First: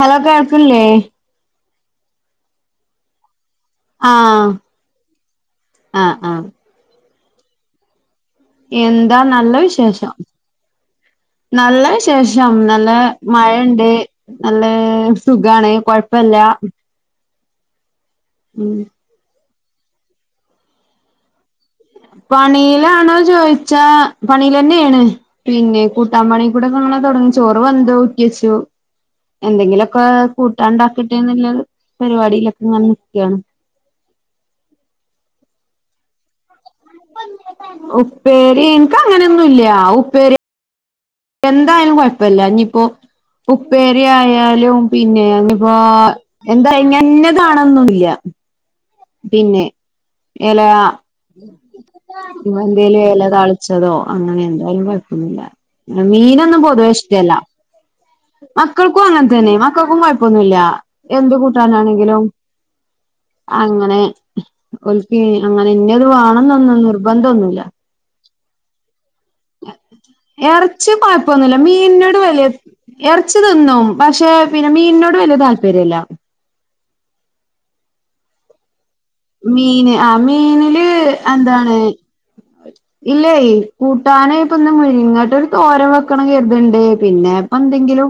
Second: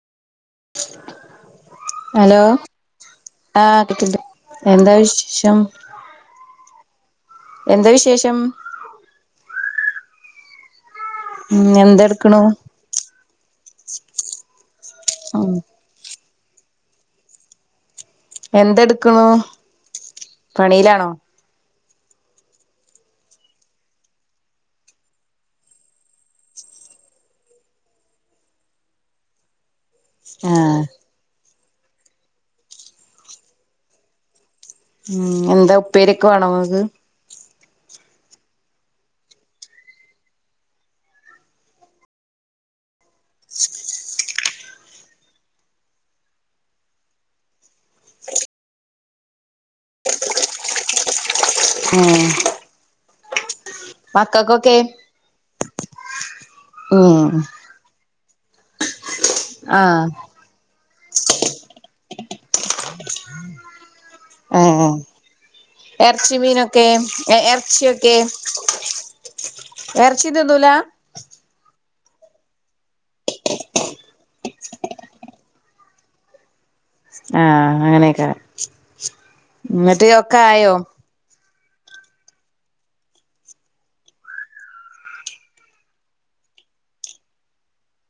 Hello കേൾകില്ലേ hello ആ കിട്ടണ്ട ആഹ് എന്താ വിശേഷം ആഹ് ആഹ് എന്താ വിശേ- എന്താ നല്ല വിശേഷം ഉം നല്ല എന്തെടുക്കണു വിശേഷം നല്ല മഴയണ്ട് നല്ല ഉം സുഖാണ് കൊഴ പ്പല്ല എന്തെടുക്കണു പണിയിലാണോ പണിയിലാണോ ചോദിച്ചാ പണീൽ ന്നെണ് പിന്നെ കൂട്ടാൻ പണീകൂടെ തൊടങ്ങും ചോറ് വെന്ത് ഊറ്റിവെച്ചു എന്തെങ്കിലൊ കൊ കൂട്ടാൻ ആഹ് ഇണ്ടാക്കട്ടെ എന്നുള്ളത് പരിപാടിയിലൊക്കെ ഇങ്ങനെ നിക്കാണ് ഉം എന്താ ഉപ്പേരിയൊക്കെ വേണോ നിങ്ങക്ക് ഉപ്പേരി എനക്ക് അങ്ങനെയൊന്നും ഇല്ല ഉപ്പേരി എന്തായാലും കുഴപ്പില്ല ഇനിയിപ്പോ ഉപ്പേരിയായാ ലും പിന്നെ ഇഞ്ഞിപ്പോ ന്താ ഇന്ന താനൊന്നൊന്നും ഇല്ല. പിന്നെ എല ഉം എന്തേലും എല താളി ച്ചതോ അങ്ങനെ മക്കക്കൊക്കെ എന്തായാലും കുഴപ്പൊന്നില്ല മീനൊന്നും പൊതുവെ ഉം ഇഷ്ടല്ല. മക്കൾ ക്കും അങ്ങനെ തന്നെ മക്കൾക്കും ആഹ് കുഴപ്പൊന്നുല്ല എന്ത് കൂട്ടാനാണെങ്കിലും അങ്ങനെ ഏഹ് ഒൽക്ക് അങ്ങനെ ഇന്നെത് എറച്ചി വേണംന്നൊന്നും മീനൊക്കെ നിർബന്ധം എ ഒന്നുല്ല. എറച്ചിയൊക്കെ എറച്ചി തിന്നൂല ഇറച്ചി കൊഴപ്പൊന്നൂല്ല മീനോട് വല്യ ഇറച്ചി തിന്നും പക്ഷെ പിന്നെ മീനിനോട് വലിയ താല്പര്യല്ല. ആ അങ്ങനെയൊക്കെ മീന് ആ മീനില് എന്താണ് ഇല്ലേ കൂട്ടാന് ഇപ്പൊന്ന് മുരിങ്ങേട്ടൊരു തോരൻ വെക്കണന്ന് കരുത്ണ്ട് പിന്നെ ഇപ്പോ എന്തെങ്കിലും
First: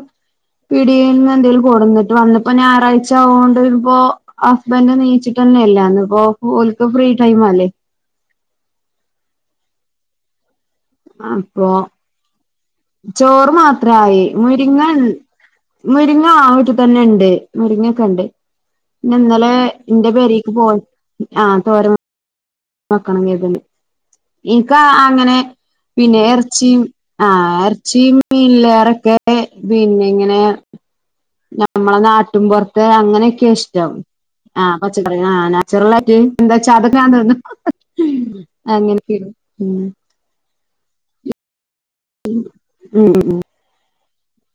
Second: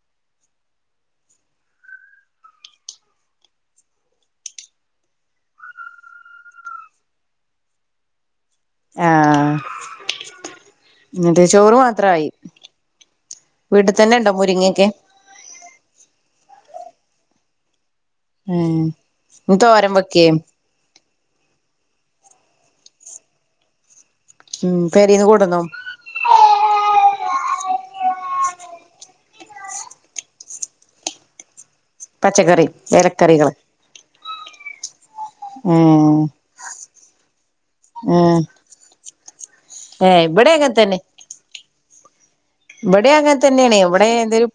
പിടിയീൽന്ന് എന്തേലും കൊണ്ടന്നിട്ട് വേണം ഞായറാഴ്ച ആയോണ്ട് ഇന്നിപ്പോ ഹസ്ബൻഡിനെ നീയിച്ചിട്ടാ തന്നെയല്ലാന്ന് അപ്പോ ഓല്ക്ക് ഫ്രീ ടൈമല്ലേ ആഹ് എന്നിട്ട് അപ്പോ ചോറ് മാത്രായി ചോറ് വീട്ടിൽ തന്നെ മാത്രായി ഉണ്ടോ മുരിങ്ങ മുരിങ്ങൊക്കെ ഇൻ - മുരിങ്ങ ആവീട്ടിൽ തന്നെ ഇണ്ട് മുരിങ്ങ- ഇണ്ട് ഏഹ് പിന്നെ ഇന്നലെ ഇനി തോരൻ ഇന്റെ വെക്കേ പേരേക്ക് പോയ- ആഹ് തോരൻ വെക്കണം ഇനി ഏതേലും ഉം ഇൻക്ക് പെരീന്ന് അങ്ങനെ കൊണ്ടന്നു പിന്നെ എറച്ചീം ആഹ്- ചീനി മീന്ലേറക്കെ പിന്നെ ഇങ്ങനെ- നമ്മളെ പച്ചക്കറി നാട്ടിൻപൊറത്തെ ഇലക്കറികള് അങ്ങനൊക്കെയ ഇഷ്ട്ടം ആഹ് പച്ചക്കറി ആഹ് നാച്ചുറലായിട്ട് എന്താവെച്ചാ അതൊക്കെ- ആഹ് അങ്ങനെയൊക്കെയാണ് ഉം ഏഹ് ഇവിടെ അക്കെത്തന്നെ ഇവിടെ ഉം അങ്ങൻതന്നേയാണേ ഇവടെ എന്തേലും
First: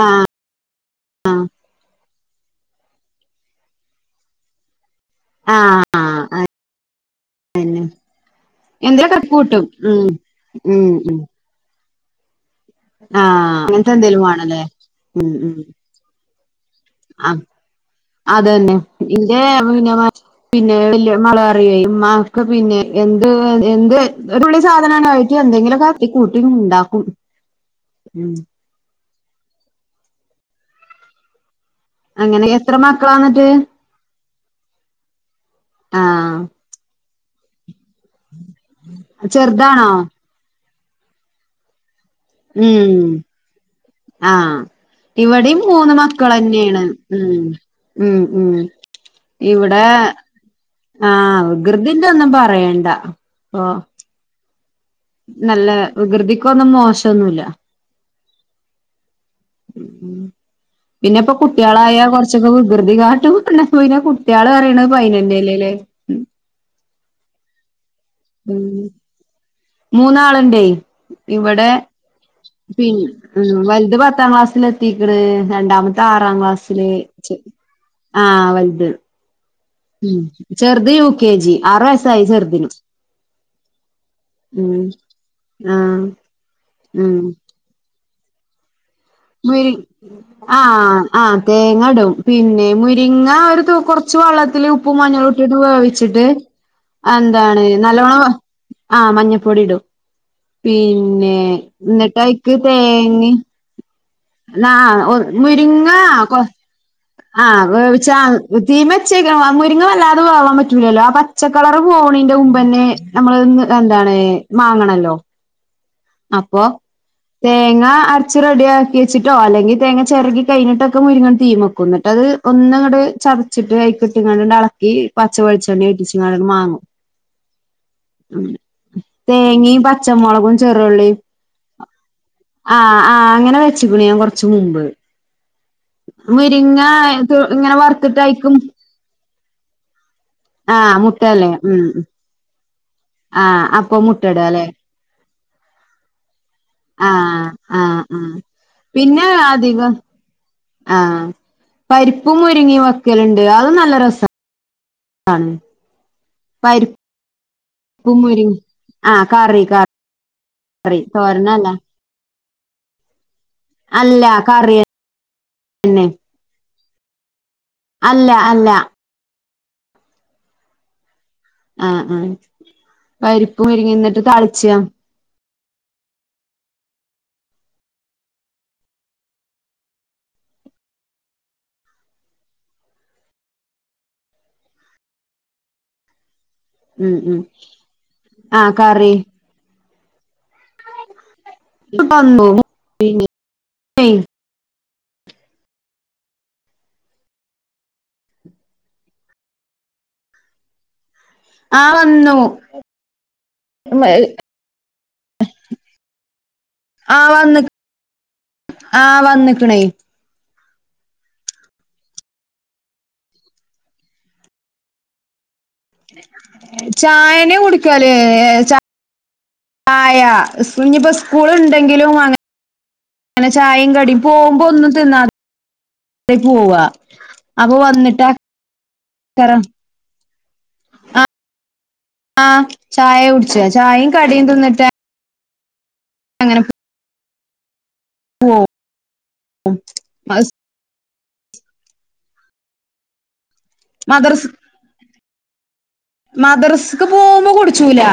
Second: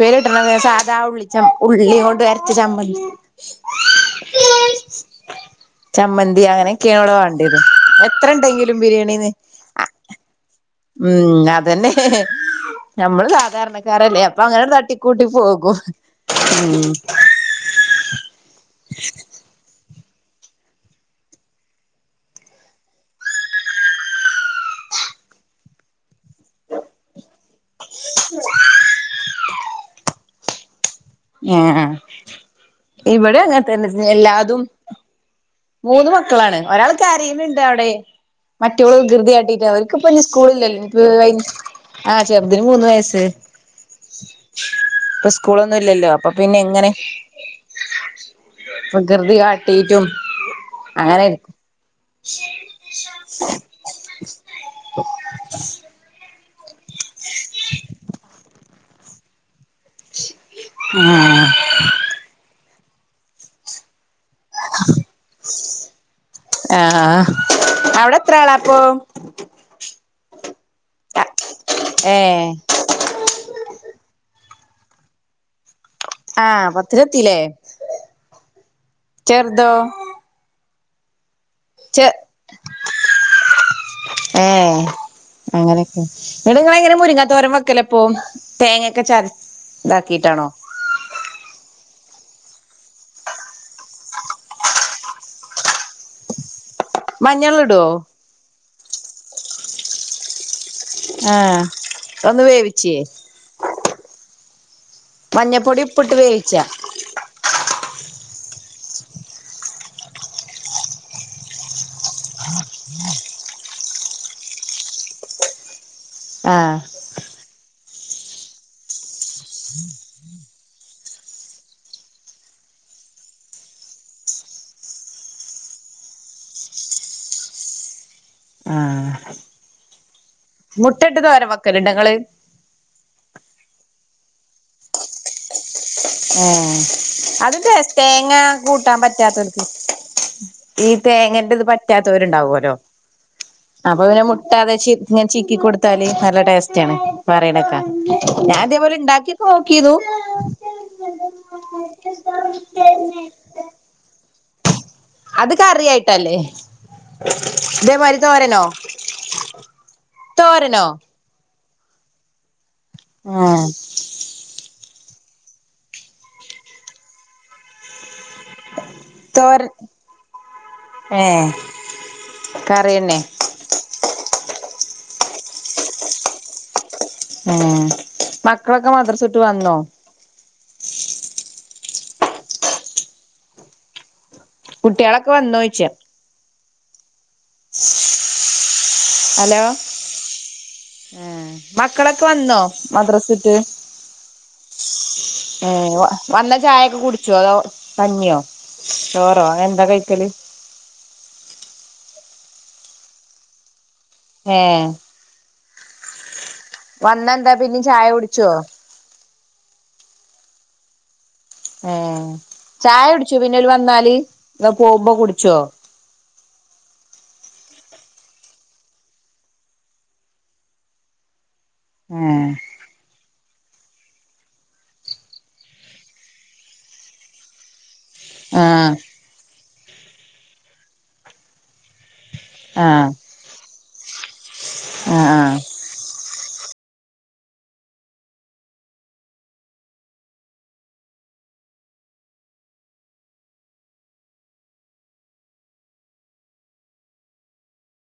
പേര്കിട്ടണ സാധാ ഉള്ളിച്ച ഉള്ളി കൊണ്ടര- ച്ചമ്മന്തി ആഹ് ചമ്മന്തി അങ്ങനൊക്കാണ് ഇവിടെ വേണ്ടേത് എത്രെണ്ടെങ്കിലും ബിരിയാണി എന്തേലൊക്കെ നെ- കൂട്ടും ഉം ഉം അതതന്നെ നമ്മള് ആഹ് അങ്ങൻത്തെ സാധാരണക്കാരല്ലെ എന്തേലും അപ്പൊ വാണല്ലേ അങ്ങനെ തട്ടിക്കൂട്ടി പോകും ഉം ആഹ് അതന്നെ ഇന്റേ- പിന്നെ വല്യ മകള് പറയൊയ് ഇമ്മാക്ക് പിന്നെ ഏന്ത് എന്ത് ഒര് തുള്ളി- സാധനാണ് എനിക്ക് എന്തെങ്കിലും ഒക്കെ തട്ടി കൂട്ടി ഇണ്ടാക്കും മ് ആഹ് അങ്ങനെ എത്ര ഇവടെ മക്കളാന്നിട്ട് അങ്ങനെ തന്നെ എല്ലാതും- മൂന്ന് ആഹ് മക്കളാണ് ഒരാള്- കരീണ് ണ്ടവ്ടെ മറ്റോള് വികൃതിയാട്ടീട്ട് ചെറുതാണോ അവർക്കിപ്പഞി സ്കൂളില്ലല്ലൊ- ആഹ് ചെറ്തിന് മൂന്ന് ഉം വയസ്സ് ആഹ് ഇപ്പൊ ഇവിടെയും സ്കൂളൊ മൂന്ന് ന്നുല്ലല്ലൊ അപ്പൊ പിന്നെ മക്കളന്നെയാണ് ഇങ്ങനെ ഉം ഉം ഉം വികൃതി ഇവിടെ കാട്ടീറ്റും- അങ്ങനെ- ആഹ് വികൃതിന്റെ ഒന്നും പറയണ്ട ഇപ്പൊ നല്ല വികൃതിക്കൊന്നും മോശൊന്നുല്ല- പിന്നെ ഇപ്പൊ കുട്ടീളായാ കൊറച്ചൊക്കെ വികൃതി കാട്ടും [unintelligible] കുട്ടിയാള് പറീണത് പൈനന്റെലെലെ- ആഹ്- ത്രാളാ പ്പോ- മൂന്നാള്ണ്ടെ ഇവടെ- ഏഹ് പിന്ന ഉം വല്ത് പത്താം ക്ലാസ്സ്ലെത്തീക്ക്ണ് രണ്ടാമത്തെ- ആറാം ആഹ് ക്ലാസ്സില് പത്തിലെത്തില്ലേ ആഹ് വല്ത്- ചെറുതോ ഉം ചെറുത് യൂ കെ ജി ആറു ചെ വയസ്സായി ചെറ്തിന്- ഏഹ് അങ്ങനൊക്കെ ആഹ് ഇങ്ങ്ട്ട് ഇങ്ങളെങ്ങനെ ഉം മുരിങ്ങാത്തോരം വെക്കലപ്പോ- തേങ്ങേ- മുരി ആഹ് ആഹ് തേങ്ങടും- പിന്നെ മുരിങ്ങ ഒര് തൂ കൊറച്ച് വള്ളത്തില് ഉപ്പും മഞ്ഞളുട്ട്ട്ട് വേവ്ച്ച്ട്ട്- മഞ്ഞൾ ന്താണ് ഇടുവോ നല്ലോണം ആഹ് മഞ്ഞപ്പൊടിടും- പിന്നെ ആഹ് ഒന്ന് ന്നിട്ടയ്ക്ക് വേവിച്ചേ തേങ്ങെ- ന്നാആ മഞ്ഞപ്പൊടി മുരിങ്ങാ ഉപ്പിട്ട് കൊ വേവിച്ചാ ആഹ്- ചാ തീമെച്ചെ പച്ചേക്ക മുരിങ്ങ വല്ലാതെ വേവാൻ പറ്റൂലലൊ ആ പച്ചക്കളർ പോണീന്റെ മുമ്പ്ന്നെ- നമ്മള്ന്ന് ന്താണ് മാങ്ങണല്ലൊ- ആഹ്- തേങ്ങ അരച്ച് റെഡിയാക്കി വെച്ചിട്ടൊ അല്ലെങ്കി തേങ്ങ ചെരകി കഴിഞ്ഞിട്ടൊകെ മുരിങ്ങണ് തീമക്കും- ഒന്നങ്ങട് ചതച്ചിട്ട് അയ്‌ക്കിട്ടങ്ങാണ്ട് ഏളക്കി പച്ചവെളിച്ചെണ്ണീം ഒറ്റിച്ചിങ്ങാണ്ട് മാങ്ങും. ഉം ആഹ് തേങ്ങീം പച്ച മൊളകും ചെറുള്ളി മുട്ടട്ട് തോരൻ വെക്കലുണ്ടോ ഇങ്ങള് ആഹ് ആഹ് അങ്ങനെ വെച്ച് ക്ക്ണു കൊറച്ച് മുമ്പ് ഏ മുരിങ്ങ ത് അത് ഇങ്ങനെ ടേസ്റ്റ്‌ തേങ്ങ വറുത്തിട്ടയ്ക്കും കൂട്ടാൻ പറ്റാത്തത് ഈ ആഹ് മുട്ടല്ലേ തേങ്ങന്റത് ഉം പറ്റാത്തവരുണ്ടാവല്ലോ ആഹ് അപ്പൊ പിന്നെ മുട്ട മുട്ടടാല്ലേ അതാ ചിക്കി കൊടുത്താല് നല്ല ടേസ്റ്റ് ആഹ് പറയണേക്ക ആഹ് ആഹ് ഞാൻ അതേപോലെ ഉണ്ടാക്കിയൊക്കെ നോക്കിയതു ആ പരിപ്പും മുരുങ്ങിയ വെക്കലുണ്ട് അതും നല്ല രസാണ് അത് കറിയായിട്ടല്ലേ പരിപ്പും ഇതേ മാരി മുരിങ്ങ തോരനോ ആഹ് കറി ക തോരനോ കറി തോരനല്ല ആഹ് അല്ല കറിയന്നെ അല്ല അല്ല തോരൻ ഏഹ് ആ ആ കറിയന്നെ പരിപ്പും മുരിങ്ങേം എന്നിട്ട് താളിച്ച ഉം മക്കളൊക്കെ മദ്രസ വിട്ട് വന്നോ കുട്ടികളൊക്കെ വന്നോയ്ച്ച ഉം ഉം ആ കറി ഏ മക്കളൊക്കെ വന്നു വന്നോ മദ്രസട്ട് ഏ വന്ന ചായയൊക്കെ കുടിച്ചോ അതോ കഞ്ഞിയോ ചോറോ എന്താ കഴിക്കല് ആ വന്നു ഏ ആഹ് വന്ന എന്താ പിന്നെ ചായ കുടിച്ചോ വന്നിക്കണ് ഏ ചായ കുടിച്ചു പിന്നെ ഓല് വന്നാല് അതൊ പോകുമ്പോ കുടിച്ചോ ചായന്ന കുടിക്കല് ചായ ഇനിയിപ്പോ സ്കൂൾ ഉണ്ടെങ്കിലും ഏ അങ്ങനെ അങ്ങനെ ചായേം കടീം പോകുമ്പോ ഒന്നും തിന്നാ തെ പോവാ അപ്പൊ വന്നിട്ട് ആ ആ ആഹ് ചായ കുടിച്ച ചായയും കടിയും തിന്നിട്ട് ആഹ് ആഹ് അങ്ങനെ ഓ അ മദർസ് മദ്രസ്ക്ക് പോവുമ്പോ കുടിച്ചൂല